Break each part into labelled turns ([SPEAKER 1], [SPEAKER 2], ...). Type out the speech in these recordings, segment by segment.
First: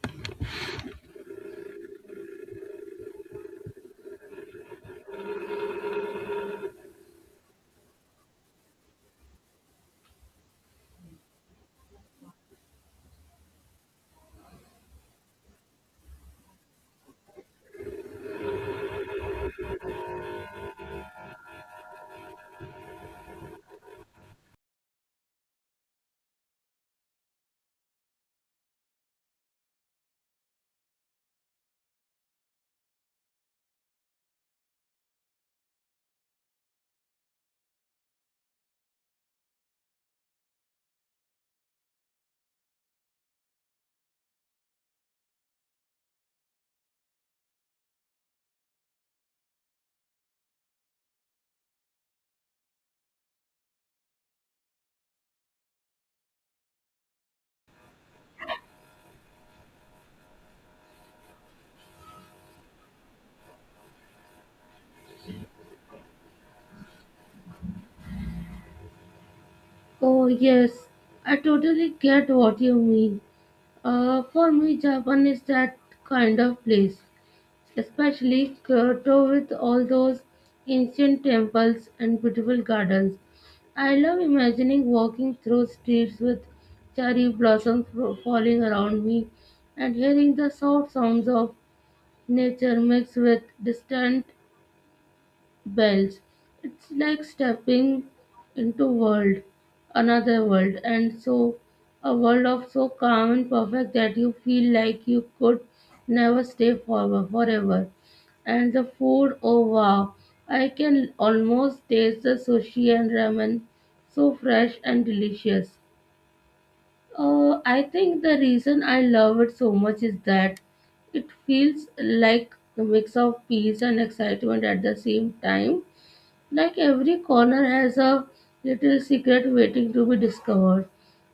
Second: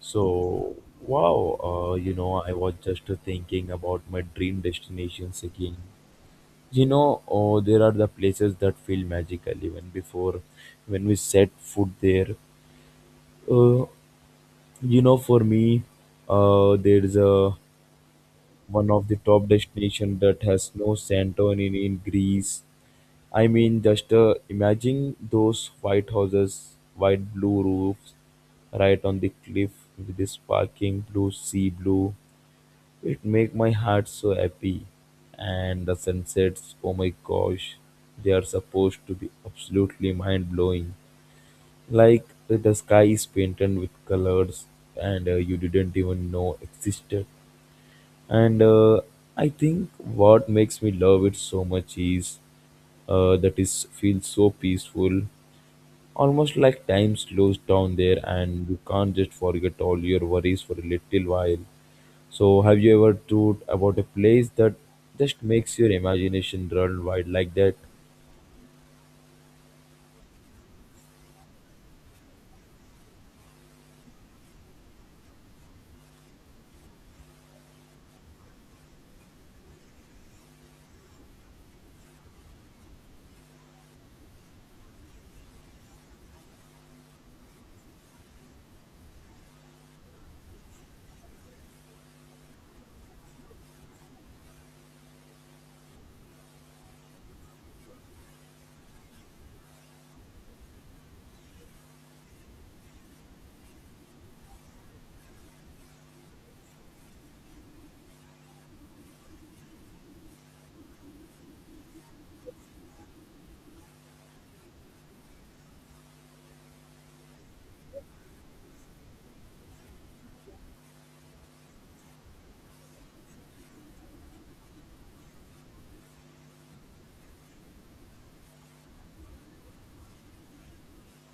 [SPEAKER 1] So, I was just thinking about my dream destinations again. There are the places that feel magical even before when we set foot there. Uh, for me, there is a one of the top destination that has no Santorini in Greece. I mean, just imagine those white houses, white blue roofs, right on the cliff with the sparkling blue sea blue. It make my heart so happy. And the sunsets, oh my gosh, they are supposed to be absolutely mind blowing. Like the sky is painted with colors and you didn't even know existed. And I think what makes me love it so much is that is feels so peaceful, almost like time slows down there and you can't just forget all your worries for a little while. So, have you ever thought about a place that just makes your imagination run wild like that?
[SPEAKER 2] Oh, yes, I totally get what you mean. For me, Japan is that kind of place, especially Kyoto with all those ancient temples and beautiful gardens. I love imagining walking through streets with cherry blossoms falling around me and hearing the soft sounds of nature mixed with distant bells. It's like stepping into world, another world, and so a world of so calm and perfect that you feel like you could never stay forever. And the food, oh wow, I can almost taste the sushi and ramen, so fresh and delicious. I think the reason I love it so much is that it feels like a mix of peace and excitement at the same time, like every corner has a little secret waiting to be discovered.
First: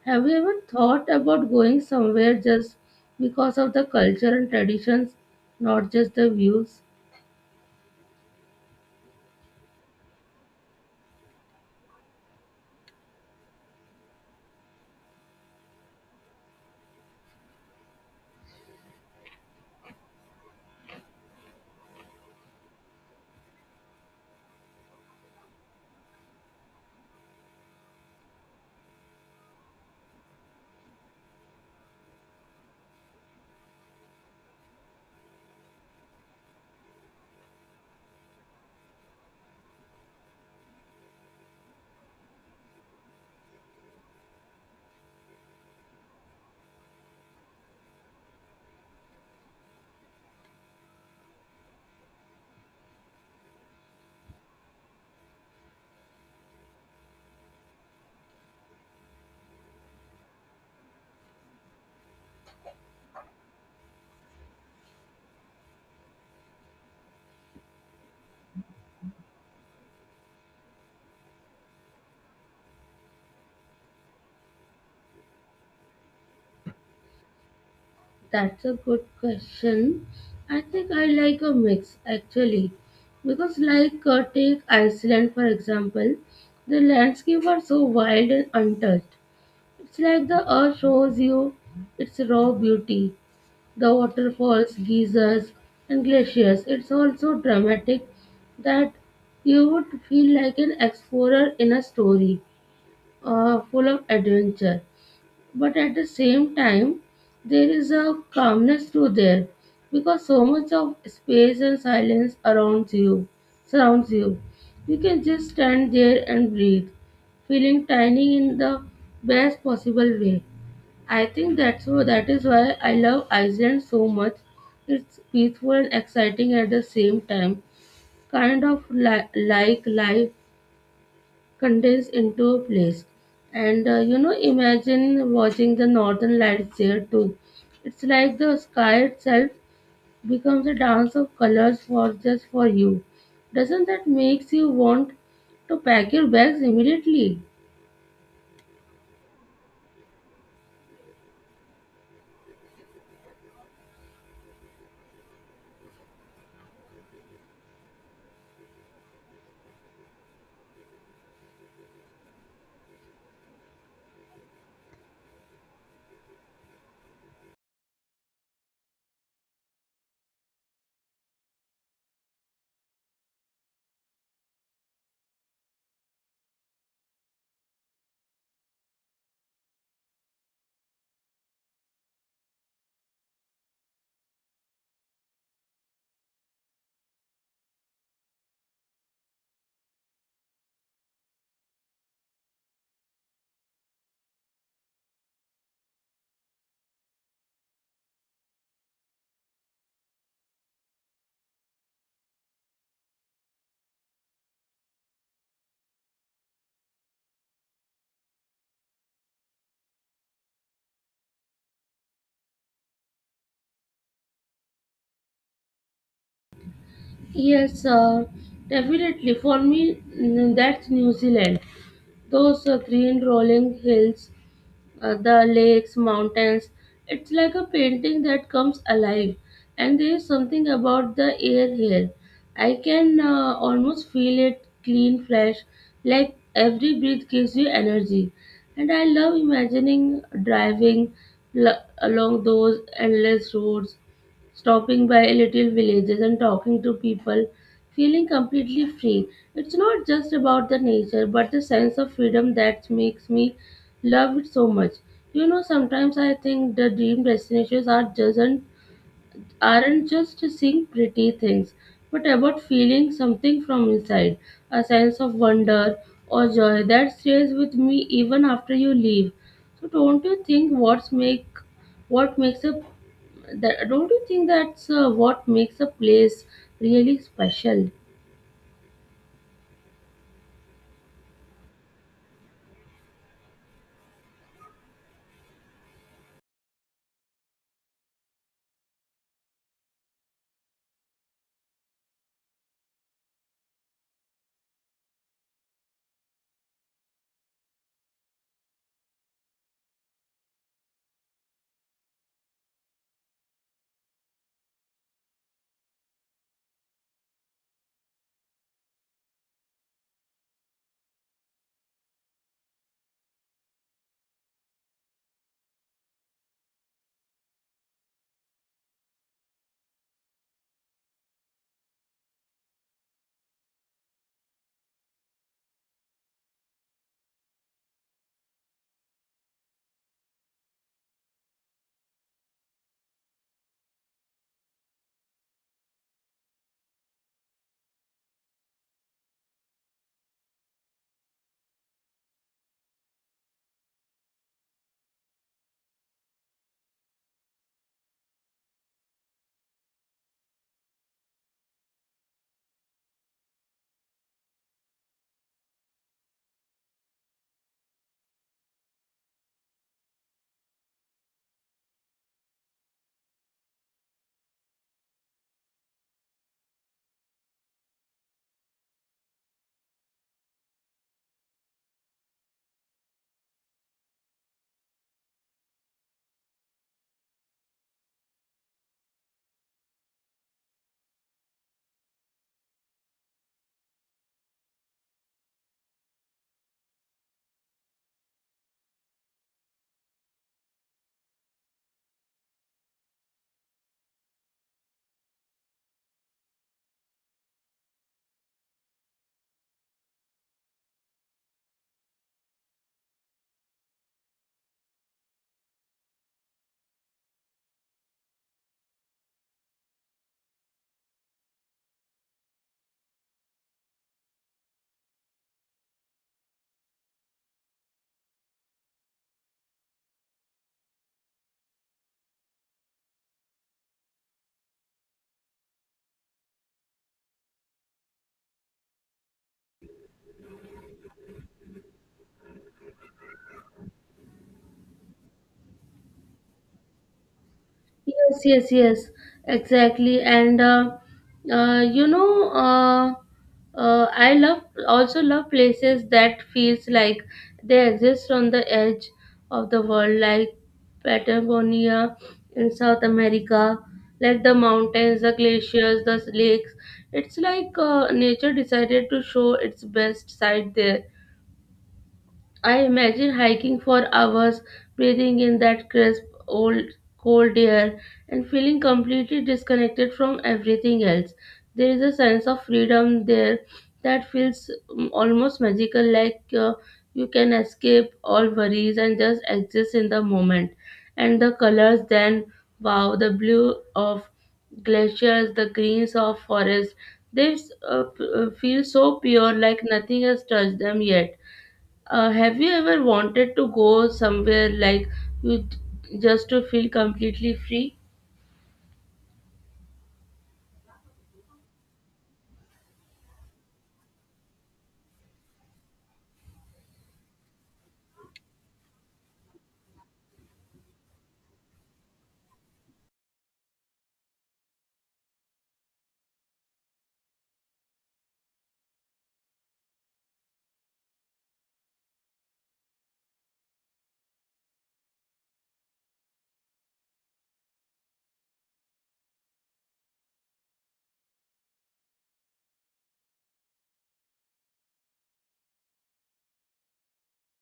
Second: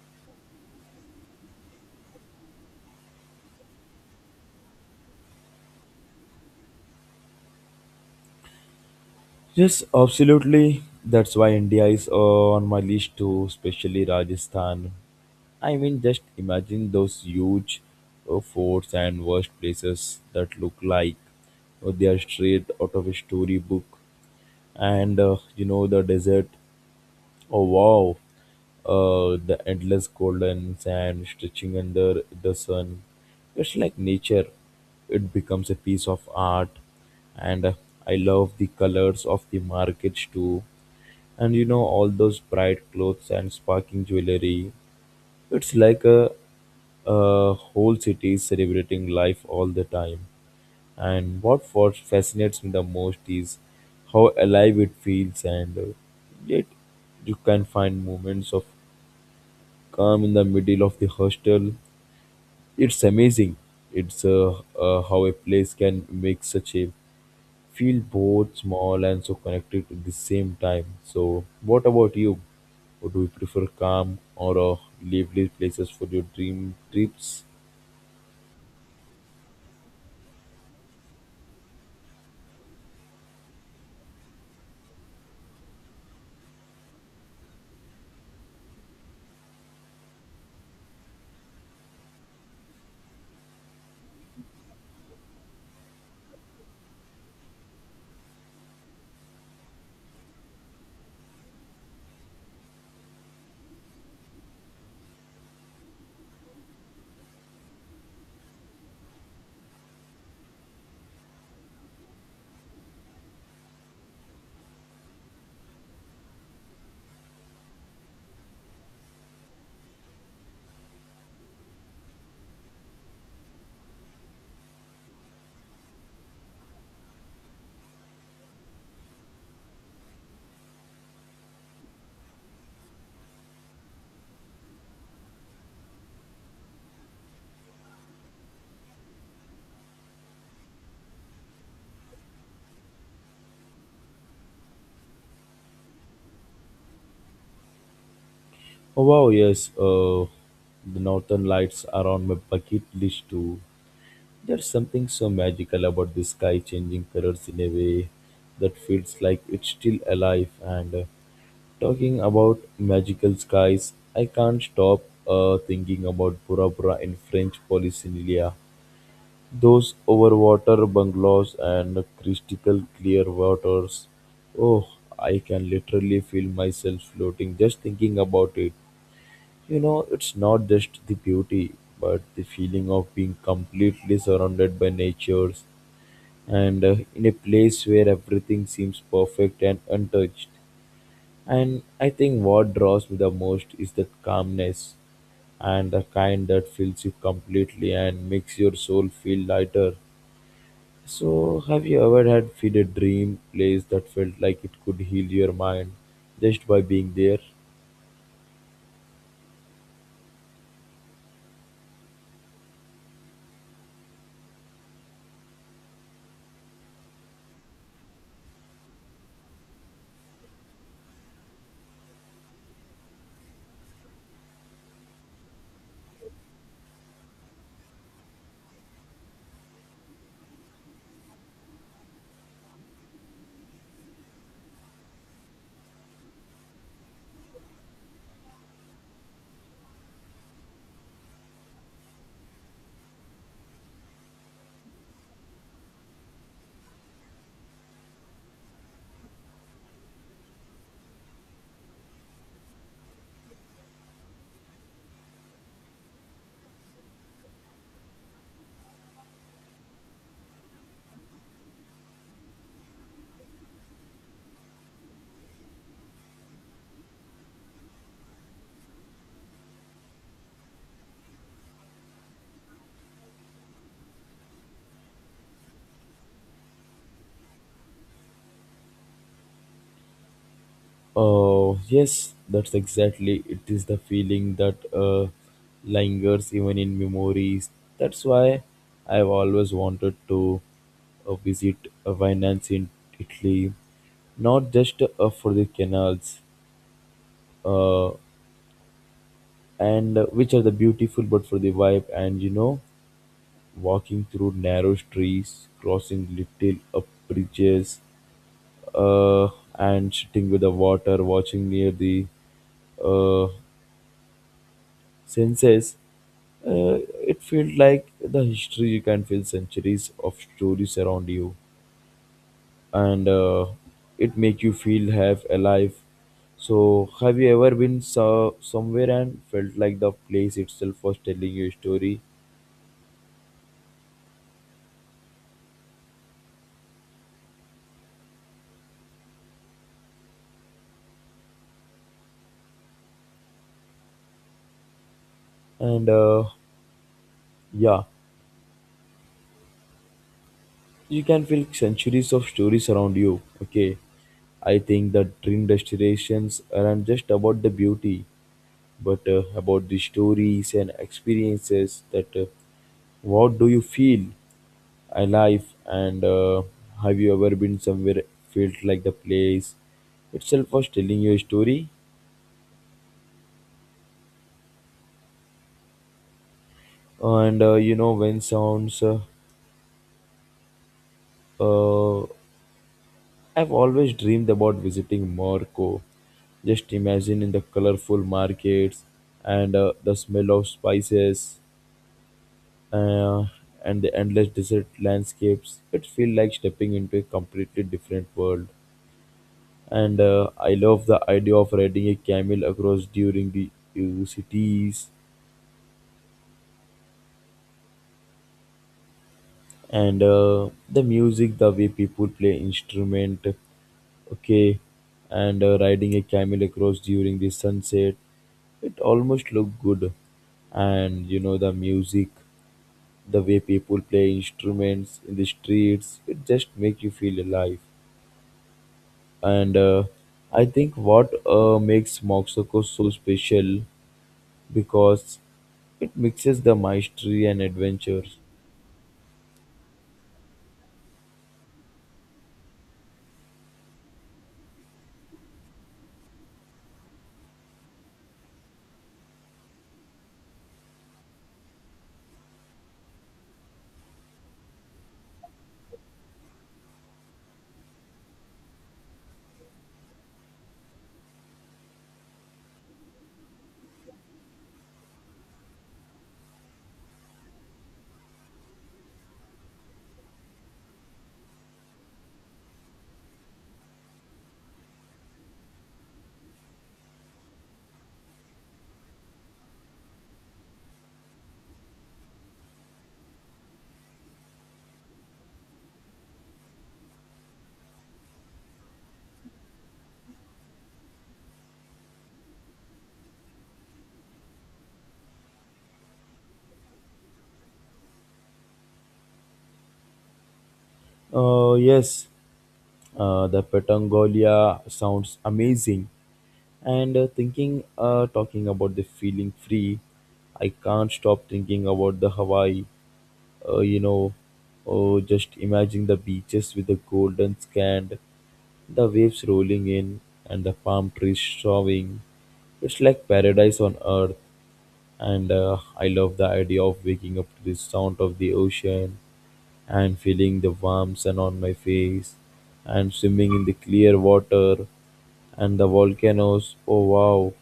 [SPEAKER 2] Have you ever thought about going somewhere just because of the culture and traditions, not just the views?
[SPEAKER 1] Yes, absolutely. That's why India is on my list too, especially Rajasthan. I mean, just imagine those huge forts and worst places that look like they are straight out of a storybook. And you know, the desert. Oh wow, the endless golden sand stretching under the sun. It's like nature. It becomes a piece of art, and I love the colors of the markets too. And you know all those bright clothes and sparkling jewelry. It's like a whole city is celebrating life all the time. And what for fascinates me the most is how alive it feels, and yet you can find moments of calm in the middle of the hostel. It's amazing. It's how a place can make such a feel both small and so connected at the same time. So, what about you? Or do you prefer calm or lively places for your dream trips?
[SPEAKER 2] That's a good question. I think I like a mix, actually. Because, like, take Iceland for example, the landscape are so wild and untouched. It's like the earth shows you its raw beauty, the waterfalls, geysers, and glaciers. It's all so dramatic that you would feel like an explorer in a story full of adventure. But at the same time, there is a calmness to there because so much of space and silence around you surrounds you. You can just stand there and breathe, feeling tiny in the best possible way. I think that is why I love Iceland so much. It's peaceful and exciting at the same time, kind of like life condensed into a place. And you know, imagine watching the northern lights there too. It's like the sky itself becomes a dance of colors for just for you. Doesn't that makes you want to pack your bags immediately?
[SPEAKER 1] Oh wow, yes. The Northern Lights are on my bucket list too. There's something so magical about the sky changing colors in a way that feels like it's still alive. And talking about magical skies, I can't stop thinking about Bora Bora in French Polynesia. Those overwater bungalows and crystal clear waters. Oh, I can literally feel myself floating just thinking about it. You know, it's not just the beauty, but the feeling of being completely surrounded by nature's and in a place where everything seems perfect and untouched. And I think what draws me the most is that calmness and the kind that fills you completely and makes your soul feel lighter. So, have you ever had feel a dream place that felt like it could heal your mind just by being there?
[SPEAKER 2] Yes, definitely. For me, that's New Zealand. Those green rolling hills, the lakes, mountains. It's like a painting that comes alive, and there is something about the air here. I can almost feel it, clean, fresh, like every breath gives you energy. And I love imagining driving along those endless roads, stopping by little villages and talking to people, feeling completely free. It's not just about the nature, but the sense of freedom that makes me love it so much. You know, sometimes I think the dream destinations aren't just seeing pretty things, but about feeling something from inside, a sense of wonder or joy that stays with me even after you leave. So don't you think what's make what makes a that don't you think that's what makes a place really special?
[SPEAKER 1] Oh, yes, that's exactly. It is the feeling that lingers even in memories. That's why I've always wanted to visit Venice in Italy, not just for the canals, uh, and which are the beautiful, but for the vibe. And you know, walking through narrow streets, crossing little bridges, uh, and sitting with the water, watching near the uh, senses, uh, it feels like the history. You can feel centuries of stories around you, and it make you feel half alive. So have you ever been somewhere and felt like the place itself was telling you a story? And yeah, you can feel centuries of stories around you. Okay, I think that dream destinations aren't just about the beauty, but about the stories and experiences that what do you feel alive. And have you ever been somewhere felt like the place itself was telling you a story? And you know when sounds uh, I've always dreamed about visiting Morocco. Just imagine in the colorful markets and the smell of spices uh, and the endless desert landscapes. It feels like stepping into a completely different world. And I love the idea of riding a camel across during the cities. And the music, the way people play instrument, okay, and riding a camel across during the sunset, it almost looked good. And you know the music, the way people play instruments in the streets, it just make you feel alive. And I think what makes moxoko so special because it mixes the mastery and adventure.
[SPEAKER 2] Yes, exactly. And you know, I love also love places that feels like they exist on the edge of the world, like Patagonia in South America, like the mountains, the glaciers, the lakes. It's like nature decided to show its best side there. I imagine hiking for hours, breathing in that crisp, old, cold air, and feeling completely disconnected from everything else. There is a sense of freedom there that feels almost magical, like you can escape all worries and just exist in the moment. And the colors, then, wow, the blue of glaciers, the greens of forests. They feel so pure, like nothing has touched them yet. Have you ever wanted to go somewhere like just to feel completely free?
[SPEAKER 1] Yes, the petangolia sounds amazing. And uh, thinking uh, talking about the feeling free, I can't stop thinking about the Hawaii. uh, you know oh, just imagine the beaches with the golden sand. The waves rolling in and the palm trees showing. It's like paradise on earth. And I love the idea of waking up to the sound of the ocean and feeling the warm sun on my face and swimming in the clear water. And the volcanoes, oh wow,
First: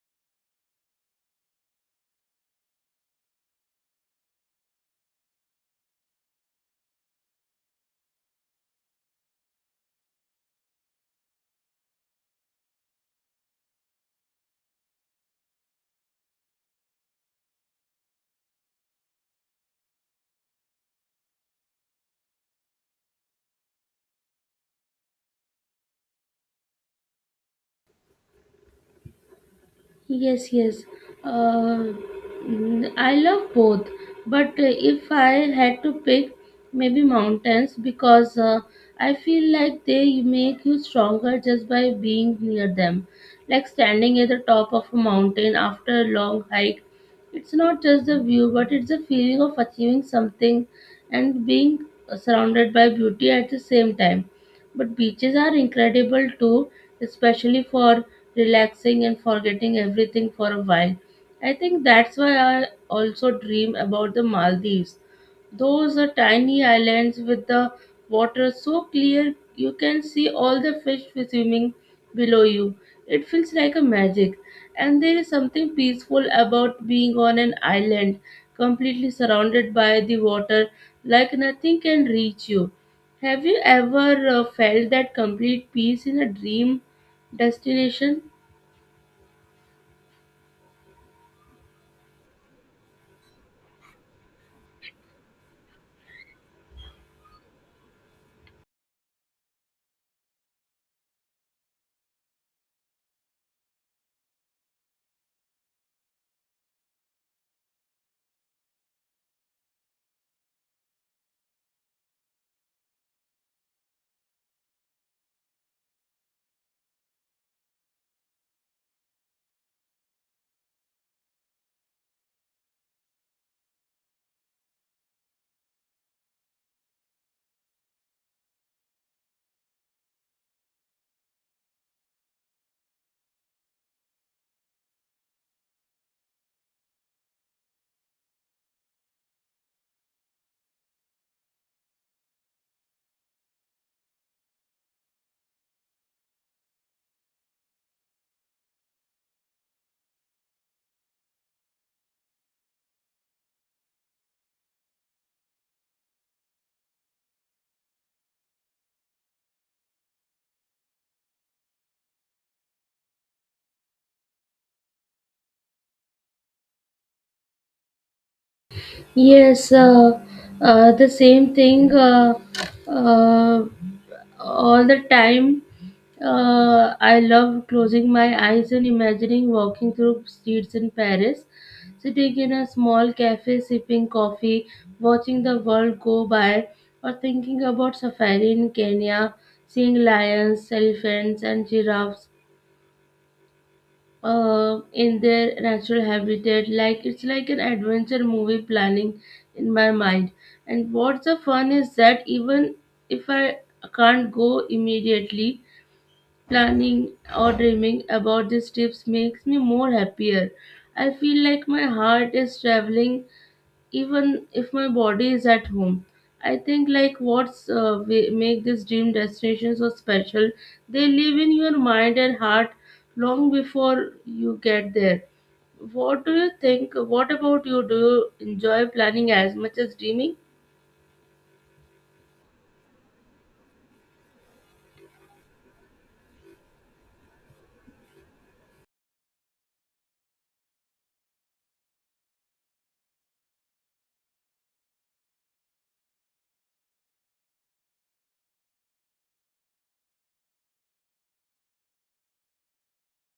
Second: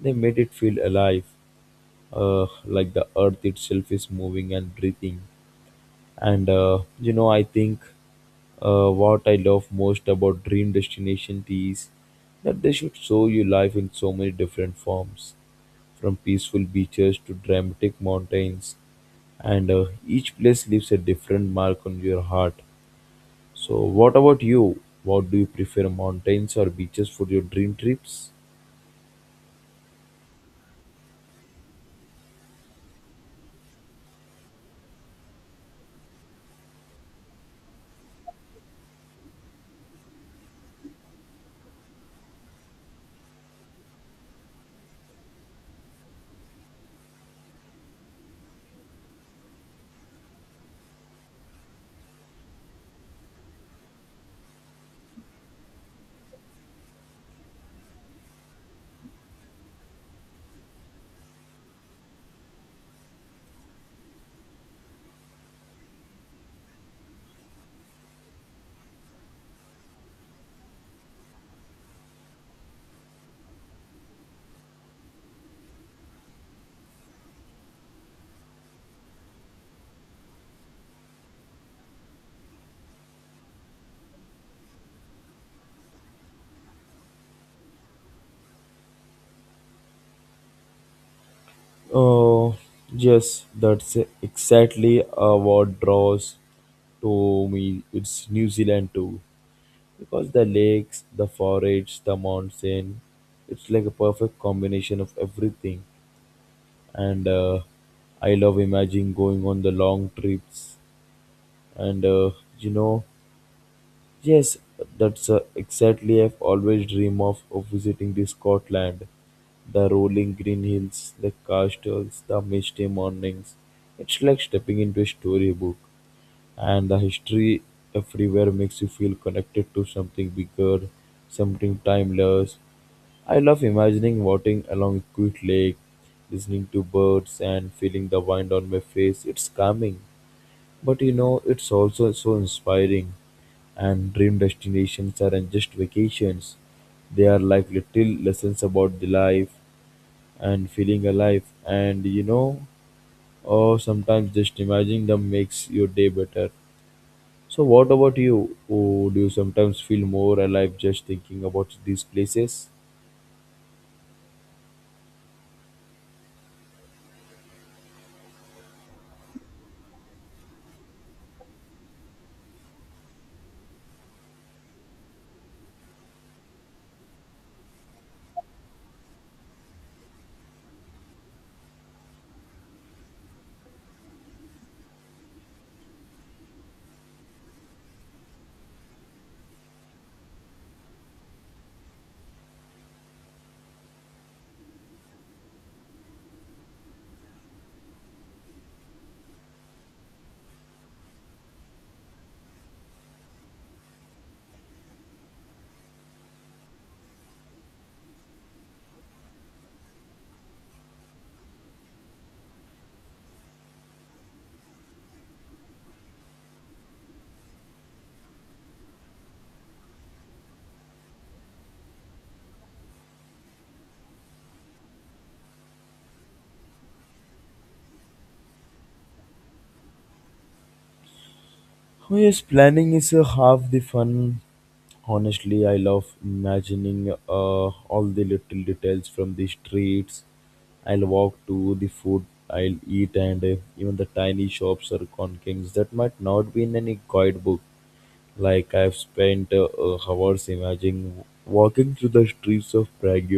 [SPEAKER 1] they made it feel alive, like the earth itself is moving and breathing. And I think what I love most about dream destination is that they should show you life in so many different forms, from peaceful beaches to dramatic mountains, and each place leaves a different mark on your heart. So, what about you? What do you prefer, mountains or beaches for your dream trips?
[SPEAKER 2] Yes. Uh, I love both, but if I had to pick, maybe mountains, because I feel like they make you stronger just by being near them. Like standing at the top of a mountain after a long hike, it's not just the view, but it's the feeling of achieving something and being surrounded by beauty at the same time. But beaches are incredible too, especially for relaxing and forgetting everything for a while. I think that's why I also dream about the Maldives. Those are tiny islands with the water so clear you can see all the fish swimming below you. It feels like a magic. And there is something peaceful about being on an island, completely surrounded by the water, like nothing can reach you. Have you ever felt that complete peace in a dream destination?
[SPEAKER 1] Oh, yes, that's exactly what draws to me. It's New Zealand too, because the lakes, the forests, the mountain, it's like a perfect combination of everything. And I love imagining going on the long trips. And uh, you know, yes, that's exactly I've always dream of visiting the Scotland, the rolling green hills, the castles, the misty mornings. It's like stepping into a storybook, and the history everywhere makes you feel connected to something bigger, something timeless. I love imagining walking along a quiet lake, listening to birds, and feeling the wind on my face. It's calming, but you know, it's also so inspiring. And dream destinations aren't just vacations, they are like little lessons about the life and feeling alive. And you know, or sometimes just imagining them makes your day better. So, what about you? Oh, do you sometimes feel more alive just thinking about these places?
[SPEAKER 2] Yes, the same thing uh, all the time. I love closing my eyes and imagining walking through streets in Paris, sitting in a small cafe, sipping coffee, watching the world go by, or thinking about safari in Kenya, seeing lions, elephants, and giraffes. In their natural habitat. Like it's like an adventure movie planning in my mind. And what's the fun is that even if I can't go immediately, planning or dreaming about these trips makes me more happier. I feel like my heart is traveling even if my body is at home. I think like what's we make this dream destination so special, they live in your mind and heart long before you get there. What about you, do you enjoy planning as much as dreaming?
[SPEAKER 1] Oh, yes, planning is half the fun. Honestly, I love imagining all the little details from the streets. I'll walk to the food I'll eat, and even the tiny shops or conkings that might not be in any guidebook. Like I've spent hours imagining walking through the streets of Prague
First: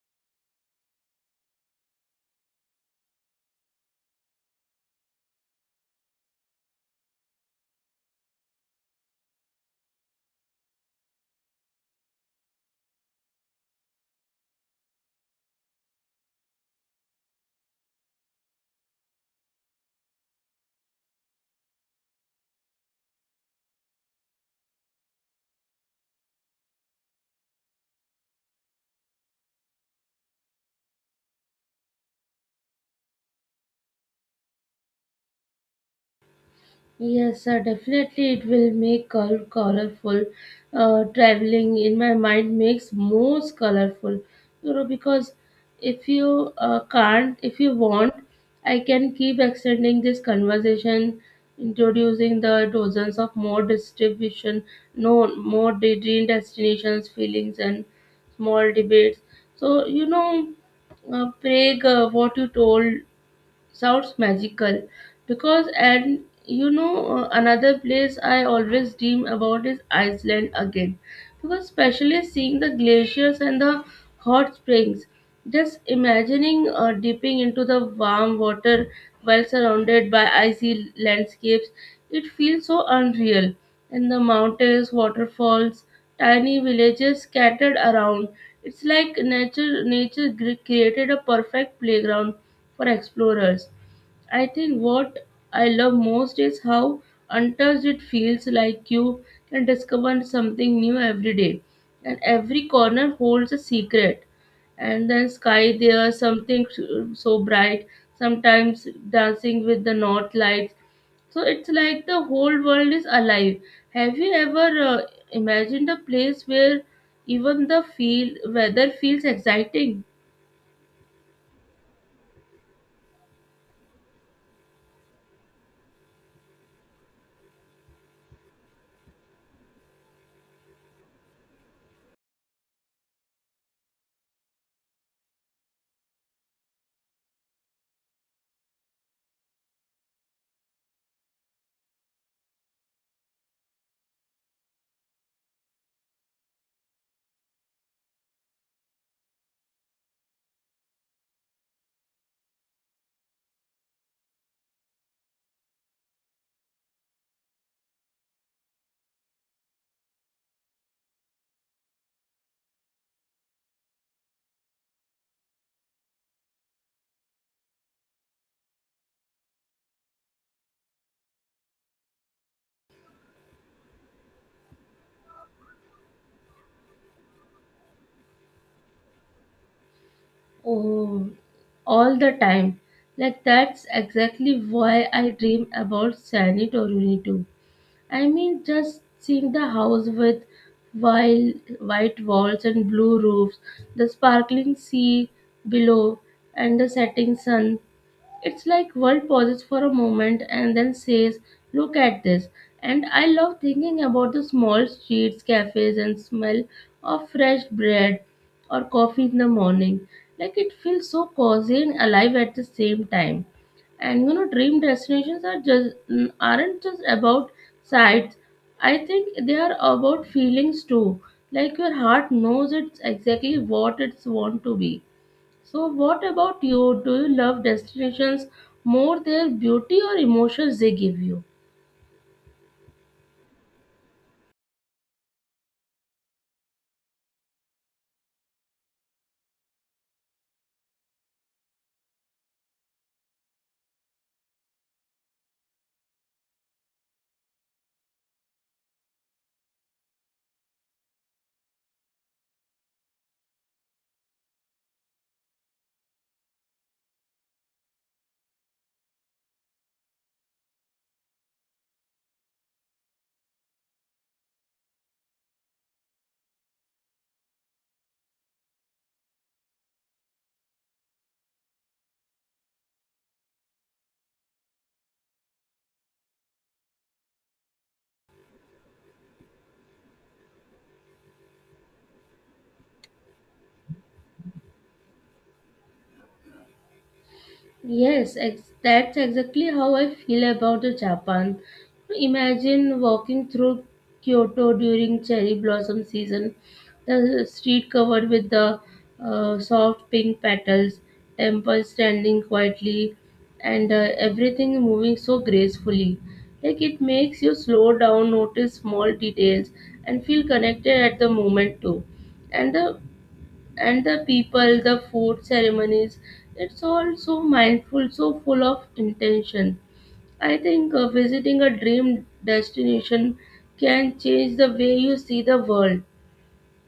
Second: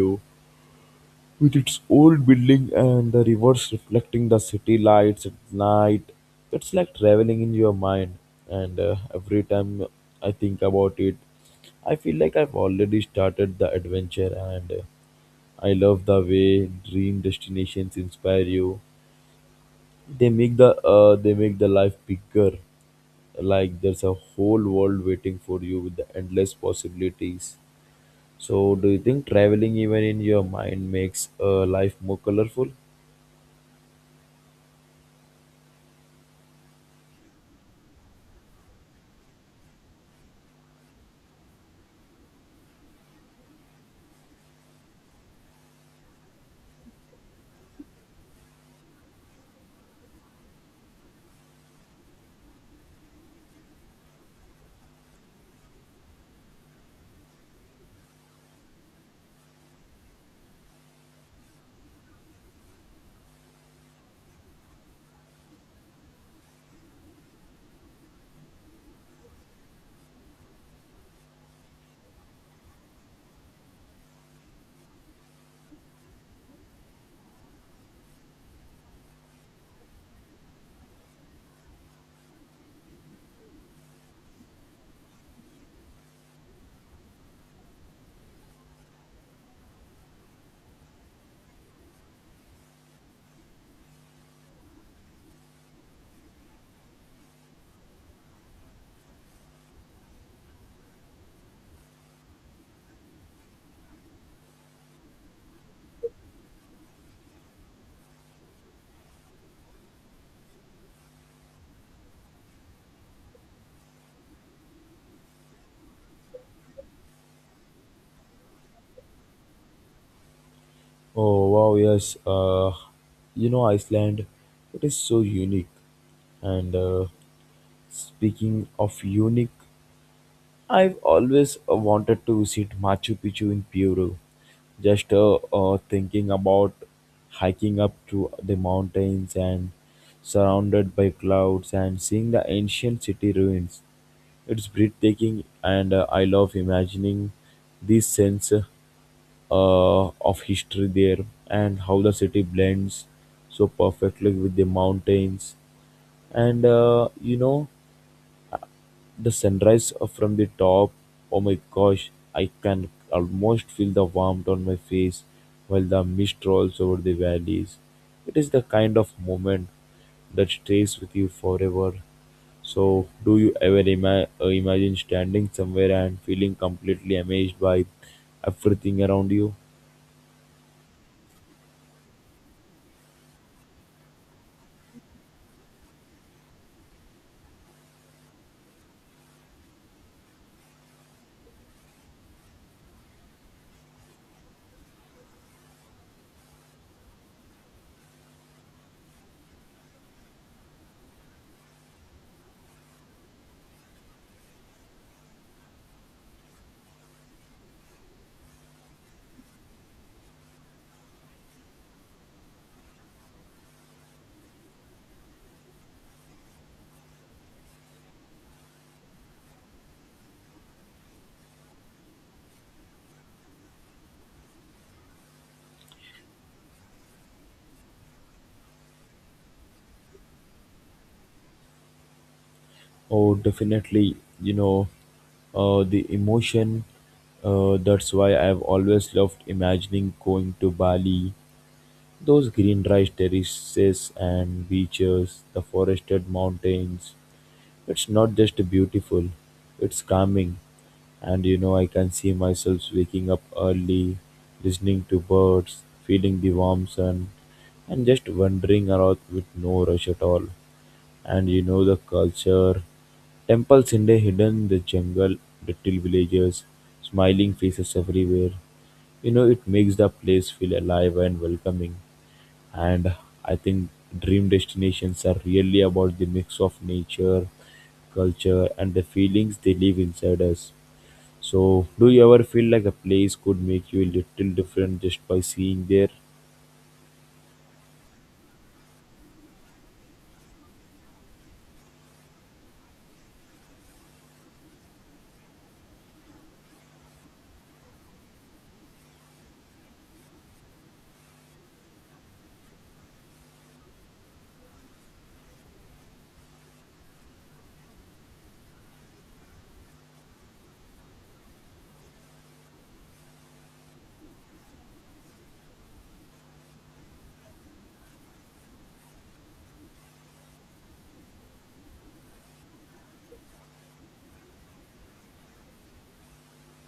[SPEAKER 1] with its old building and the rivers reflecting the city lights at night. It's like traveling in your mind, and every time I think about it, I feel like I've already started the adventure, and I love the way dream destinations inspire you. They make the life bigger, like there's a whole world waiting for you with the endless possibilities. So, do you think traveling even in your mind makes life more colorful?
[SPEAKER 2] Yes, sir, definitely it will make colorful. Traveling in my mind makes most colorful, you know, because if you want, I can keep extending this conversation, introducing the dozens of more distribution, no more de- dream destinations, feelings, and small debates. So, you know, Craig, what you told sounds magical. Because and you know, another place I always dream about is Iceland again, because especially seeing the glaciers and the hot springs. Just imagining dipping into the warm water while surrounded by icy landscapes, it feels so unreal. And the mountains, waterfalls, tiny villages scattered around. It's like nature created a perfect playground for explorers. I think what I love most is how untouched it feels, like you can discover something new every day. And every corner holds a secret. And then sky there, something so so bright, sometimes dancing with the north lights. So it's like the whole world is alive. Have you ever imagined a place where even the feel weather feels exciting?
[SPEAKER 1] Oh wow, yes. You know Iceland, it is so unique. And speaking of unique, I've always wanted to visit Machu Picchu in Peru. Just thinking about hiking up to the mountains and surrounded by clouds and seeing the ancient city ruins. It's breathtaking, and I love imagining these scenes of history there and how the city blends so perfectly with the mountains. And, the sunrise from the top, oh my gosh, I can almost feel the warmth on my face while the mist rolls over the valleys. It is the kind of moment that stays with you forever. So, do you ever imagine standing somewhere and feeling completely amazed by everything around you?
[SPEAKER 2] Oh, all the time. Like that's exactly why I dream about Sanitorini too. I mean, just seeing the house with wild, white walls and blue roofs, the sparkling sea below, and the setting sun. It's like world pauses for a moment and then says, "Look at this." And I love thinking about the small streets, cafes, and smell of fresh bread or coffee in the morning. Like it feels so cozy and alive at the same time. And you know, dream destinations are aren't just about sights. I think they are about feelings too. Like your heart knows it's exactly what it's want to be. So, what about you? Do you love destinations more their beauty or emotions they give you?
[SPEAKER 1] Oh, definitely. You know, the emotion. That's why I've always loved imagining going to Bali. Those green rice terraces and beaches, the forested mountains. It's not just beautiful, it's calming. And you know, I can see myself waking up early, listening to birds, feeling the warm sun, and just wandering around with no rush at all. And you know the culture. Temples in the hidden, the jungle, little villages, smiling faces everywhere. You know, it makes the place feel alive and welcoming. And I think dream destinations are really about the mix of nature, culture, and the feelings they leave inside us. So, do you ever feel like a place could make you a little different just by seeing there?
[SPEAKER 2] Yes, that's exactly how I feel about the Japan. Imagine walking through Kyoto during cherry blossom season, the street covered with the soft pink petals, temples standing quietly, and everything moving so gracefully. Like it makes you slow down, notice small details, and feel connected at the moment too. And the people, the food ceremonies. It's all so mindful, so full of intention. I think visiting a dream destination can change the way you see the world,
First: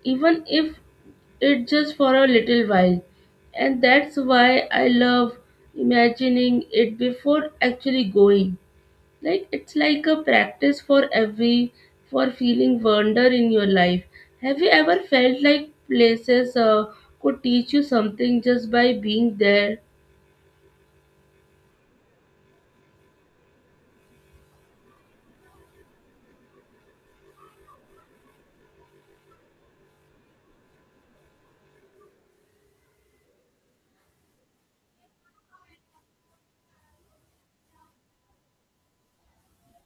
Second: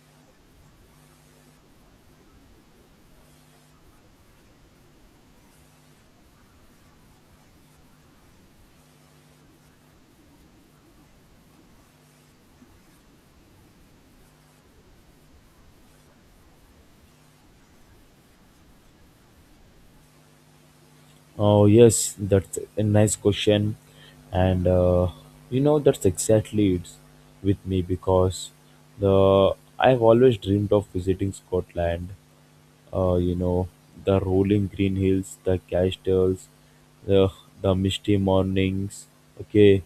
[SPEAKER 2] even if it just for a little while. And that's why I love imagining it before actually going, like it's like a practice for feeling wonder in your life. Have you ever felt like places could teach you something just by being there?
[SPEAKER 1] Oh, yes, that's a nice question. And uh, that's exactly it with me because the I've always dreamed of visiting Scotland. Uh, you know, the rolling green hills, the castles, the the misty mornings. Okay,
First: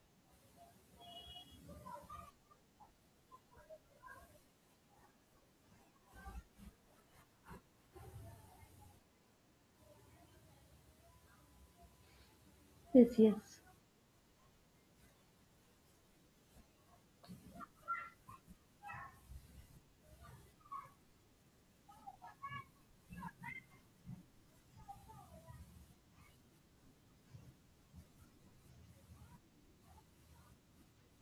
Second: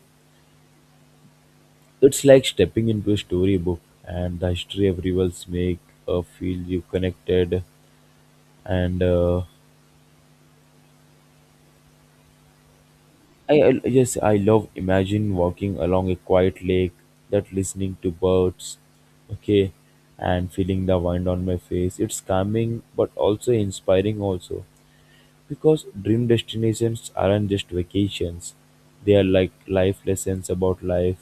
[SPEAKER 1] it's like stepping into a storybook, and the history of rivers make feel you connected and.
[SPEAKER 2] Yes.
[SPEAKER 1] I yes, I love imagine walking along a quiet lake, that listening to birds, okay, and feeling the wind on my face. It's calming but also inspiring also, because dream destinations aren't just vacations; they are like life lessons about life,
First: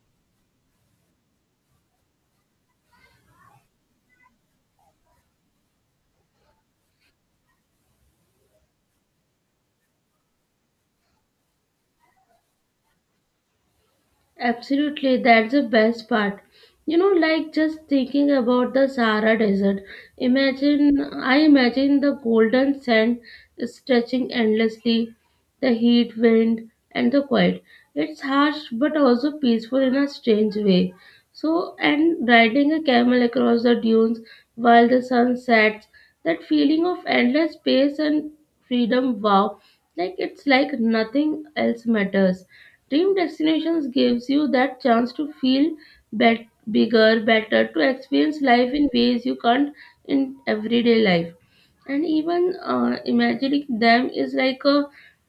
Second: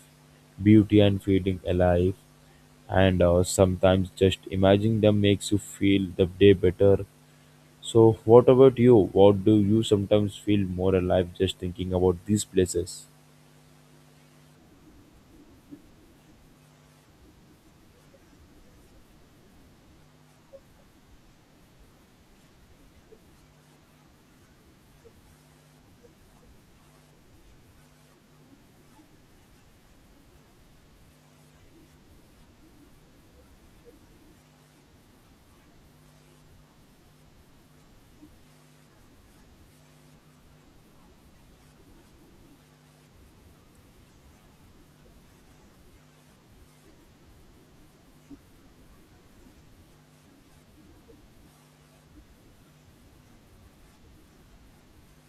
[SPEAKER 1] beauty, and feeling alive. And Sometimes just imagining them makes you feel the day better so, what about you? What do you sometimes feel more alive just thinking about these places?
[SPEAKER 2] Absolutely, that's the best part. You know, like just thinking about the Sahara Desert, imagine I imagine the golden sand stretching endlessly, the heat wind and the quiet. It's harsh but also peaceful in a strange way. And riding a camel across the dunes while the sun sets, that feeling of endless space and freedom, wow, like it's like nothing else matters. Dream destinations gives you that chance to feel bet- bigger, better, to experience life in ways you can't in everyday life. And even imagining them is like a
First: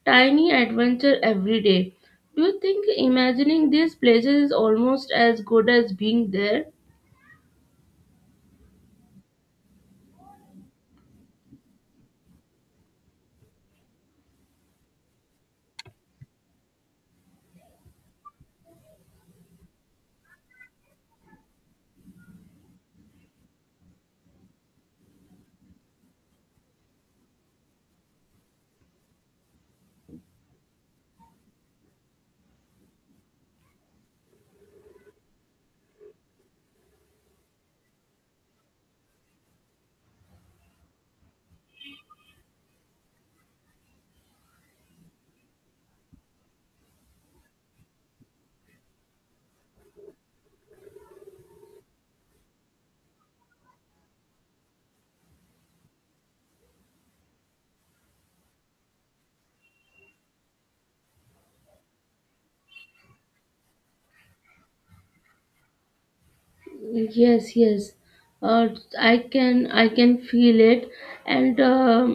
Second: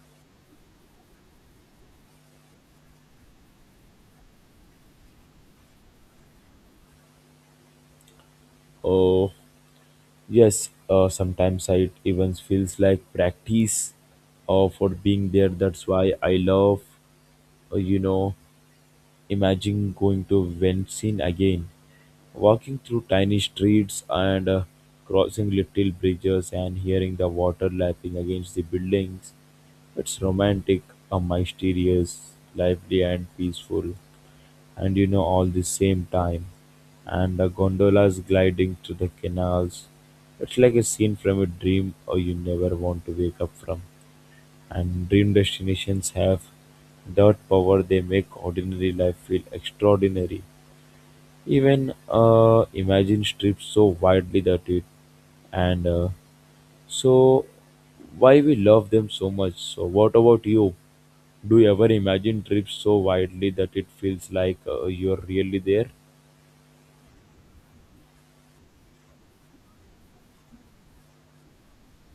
[SPEAKER 2] tiny adventure every day. Do you think imagining these places is almost as good as being there?
[SPEAKER 1] Oh, yes, sometimes it even feels like practice for being there. That's why I love, uh, you know, imagine going to Venice again, walking through tiny streets and crossing little bridges and hearing the water lapping against the buildings. It's romantic, mysterious, lively, and peaceful. And you know all the same time, and the gondolas gliding through the canals. It's like a scene from a dream or you never want to wake up from. And dream destinations have that power, they make ordinary life feel extraordinary. Even imagine strips so widely that it and so why we love them so much. So what about you, do you ever imagine trips so widely that it feels like you're really there?
[SPEAKER 2] Yes. Uh, I can feel it, and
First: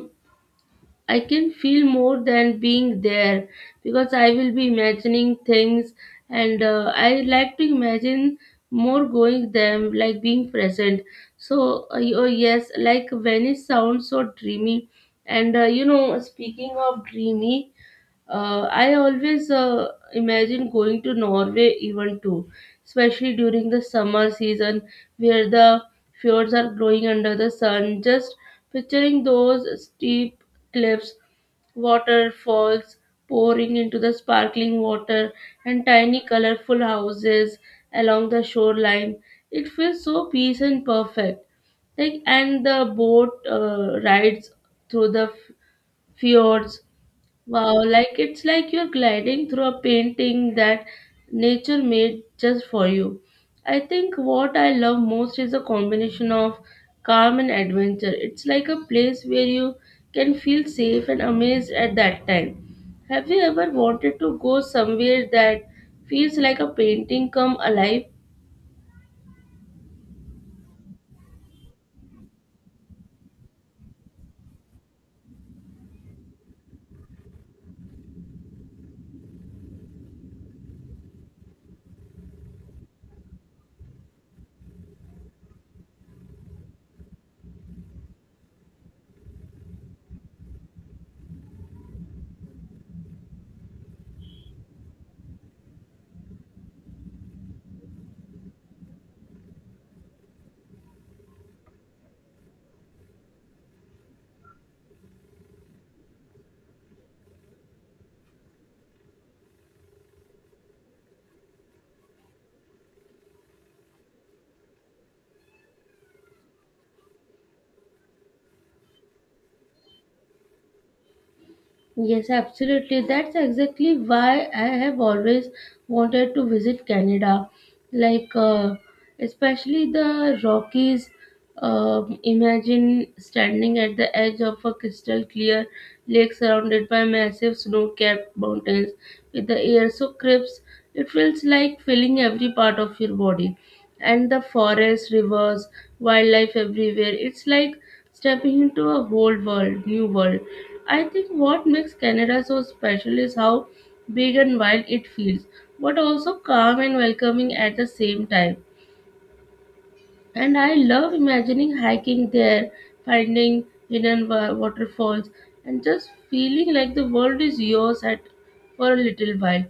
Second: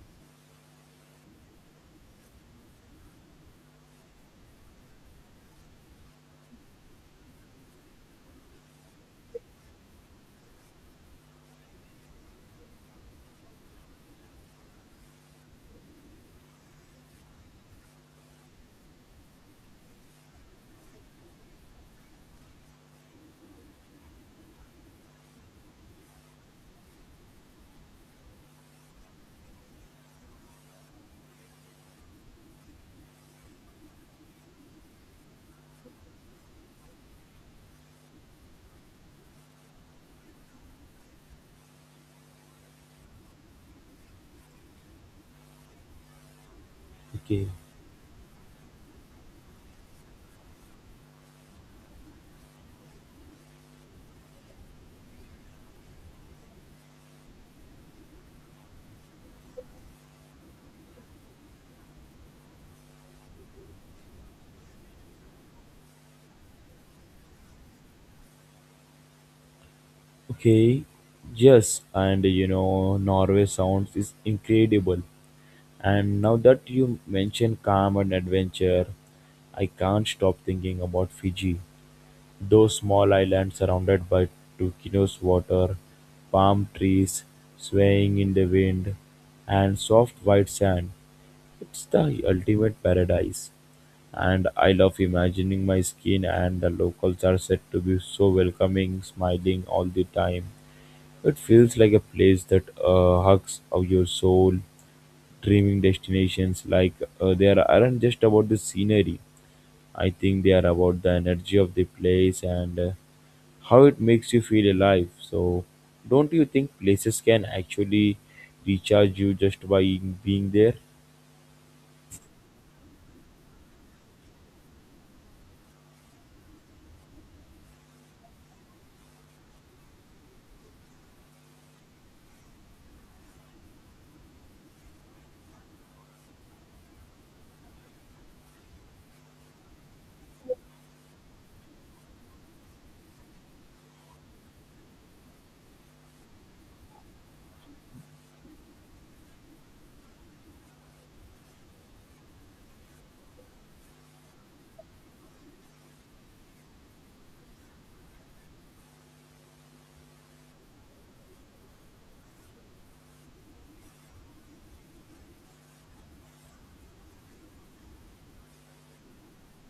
[SPEAKER 2] I can feel more than being there because I will be imagining things, and I like to imagine more going there, like being present. So, oh yes, like Venice sounds so dreamy, and you know, speaking of dreamy, I always imagine going to Norway even too, especially during the summer season where the fjords are glowing under the sun. Just picturing those steep cliffs, waterfalls pouring into the sparkling water, and tiny colorful houses along the shoreline. It feels so peace and perfect. Like and the boat rides through the fjords.
[SPEAKER 1] Okay,
[SPEAKER 2] Wow, like it's like you're gliding through a painting that nature made just for you. I think what I love most is a combination of calm and adventure. It's like a place where you can feel safe and amazed at that time. Have you ever wanted to go somewhere that feels like a painting come alive?
[SPEAKER 1] okay, yes, and you know, Norway sounds is incredible. And now that you mention calm and adventure, I can't stop thinking about Fiji. Those small islands surrounded by turquoise water, palm trees swaying in the wind, and soft white sand. It's the ultimate paradise. And I love imagining my skin, and the locals are said to be so welcoming, smiling all the time. It feels like a place that hugs of your soul. Dreaming destinations like, they are, aren't just about the scenery. I think they are about the energy of the place and how it makes you feel alive. So, don't you think places can actually recharge you just by being there?
[SPEAKER 2] Yes, absolutely. That's exactly why I have always wanted to visit Canada. Like, especially the Rockies. Imagine standing at the edge of a crystal clear lake surrounded by massive snow capped mountains with the air so crisp. It feels like filling every part of your body. And the forests, rivers, wildlife everywhere. It's like stepping into a new world. I think what makes Canada so special is how big and wild it feels, but also calm and welcoming at the same time. And I love imagining hiking there, finding hidden waterfalls, and just feeling like the world is yours at, for a little while.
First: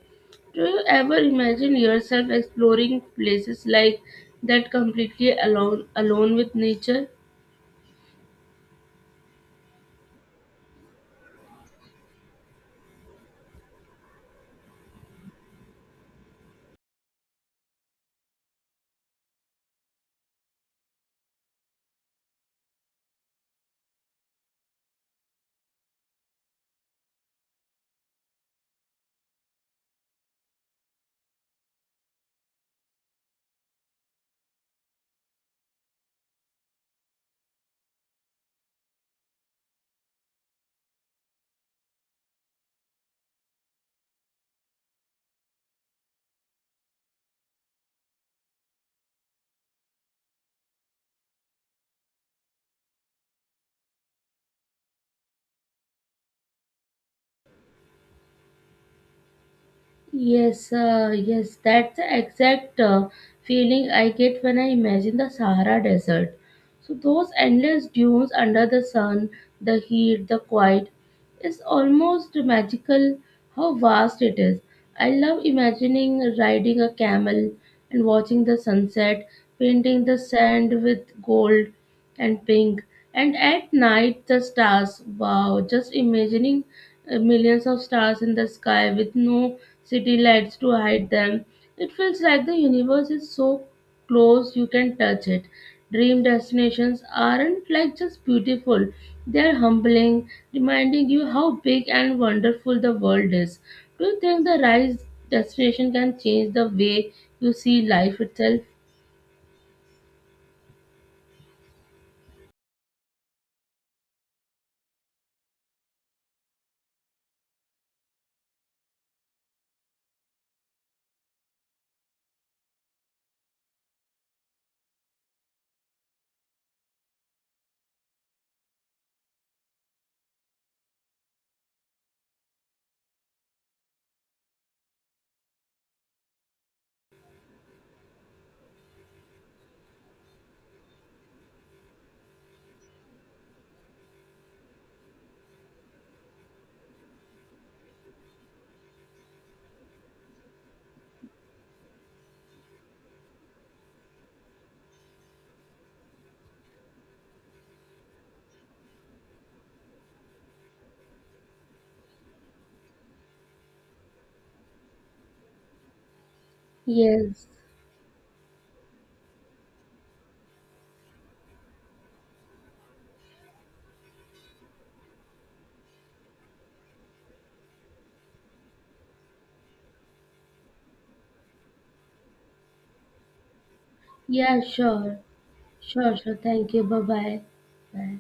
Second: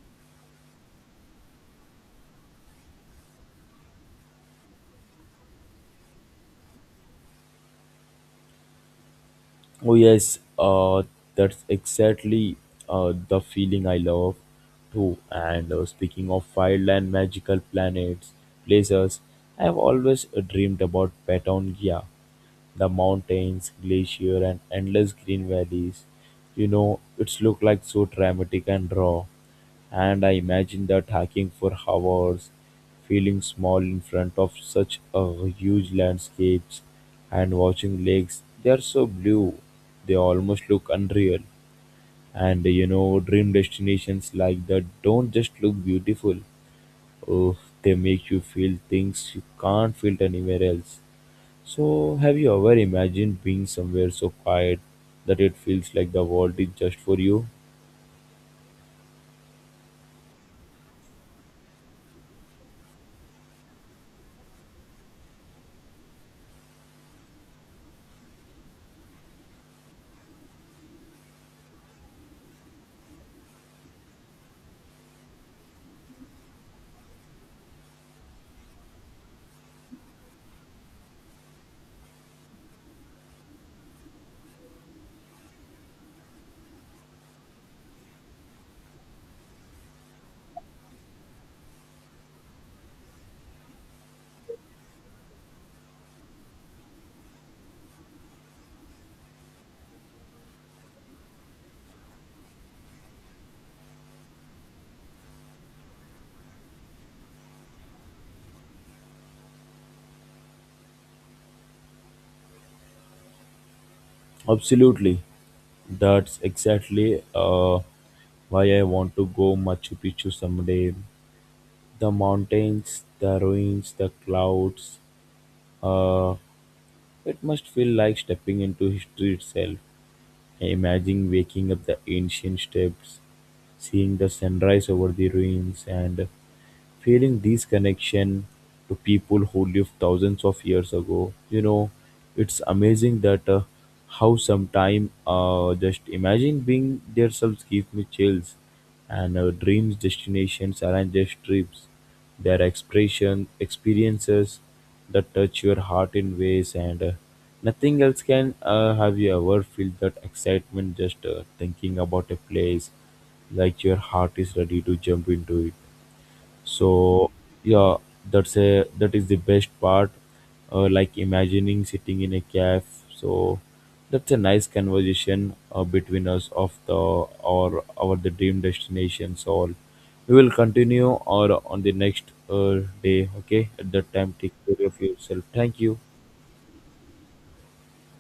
[SPEAKER 2] Do you ever imagine yourself exploring places like that completely alone, alone with nature?
[SPEAKER 1] Oh yes, that's exactly the feeling I love too. And speaking of wild magical planets, places, I have always dreamed about Patagonia. The mountains, glacier, and endless green valleys. You know, it's look like so dramatic and raw. And I imagine that hiking for hours, feeling small in front of such a huge landscapes, and watching lakes. They are so blue, they almost look unreal. And you know, dream destinations like that don't just look beautiful. Oh, they make you feel things you can't feel anywhere else. So, have you ever imagined being somewhere so quiet that it feels like the world is just for you?
[SPEAKER 2] Yes, that's the exact feeling I get when I imagine the Sahara Desert. So, those endless dunes under the sun, the heat, the quiet, it's almost magical how vast it is. I love imagining riding a camel and watching the sunset, painting the sand with gold and pink, and at night the stars. Wow, just imagining millions of stars in the sky with no city lights to hide them. It feels like the universe is so close you can touch it. Dream destinations aren't like just beautiful, they're humbling, reminding you how big and wonderful the world is. Do you think the rise destination can change the way you see life itself?
[SPEAKER 1] Absolutely. That's exactly why I want to go Machu Picchu someday. The mountains, the ruins, the clouds. Uh, it must feel like stepping into history itself. I imagine waking up the ancient steps, seeing the sunrise over the ruins, and feeling this connection to people who lived thousands of years ago. You know, it's amazing that how sometime just imagine being there selves gives me chills, and dreams destinations aren't just trips; they are expression experiences that touch your heart in ways and nothing else can. Have you ever felt that excitement just thinking about a place, like your heart is ready to jump into it? so
[SPEAKER 2] Yes.
[SPEAKER 1] yeah, that is the best part, like imagining sitting in a caf. so that's a nice conversation between us of the or our the dream destinations. All we will continue or on the next day. Okay, at that time take
[SPEAKER 2] Yeah,
[SPEAKER 1] care of
[SPEAKER 2] sure.
[SPEAKER 1] yourself, thank you.
[SPEAKER 2] Sure, sure. Thank you. Bye bye. Bye.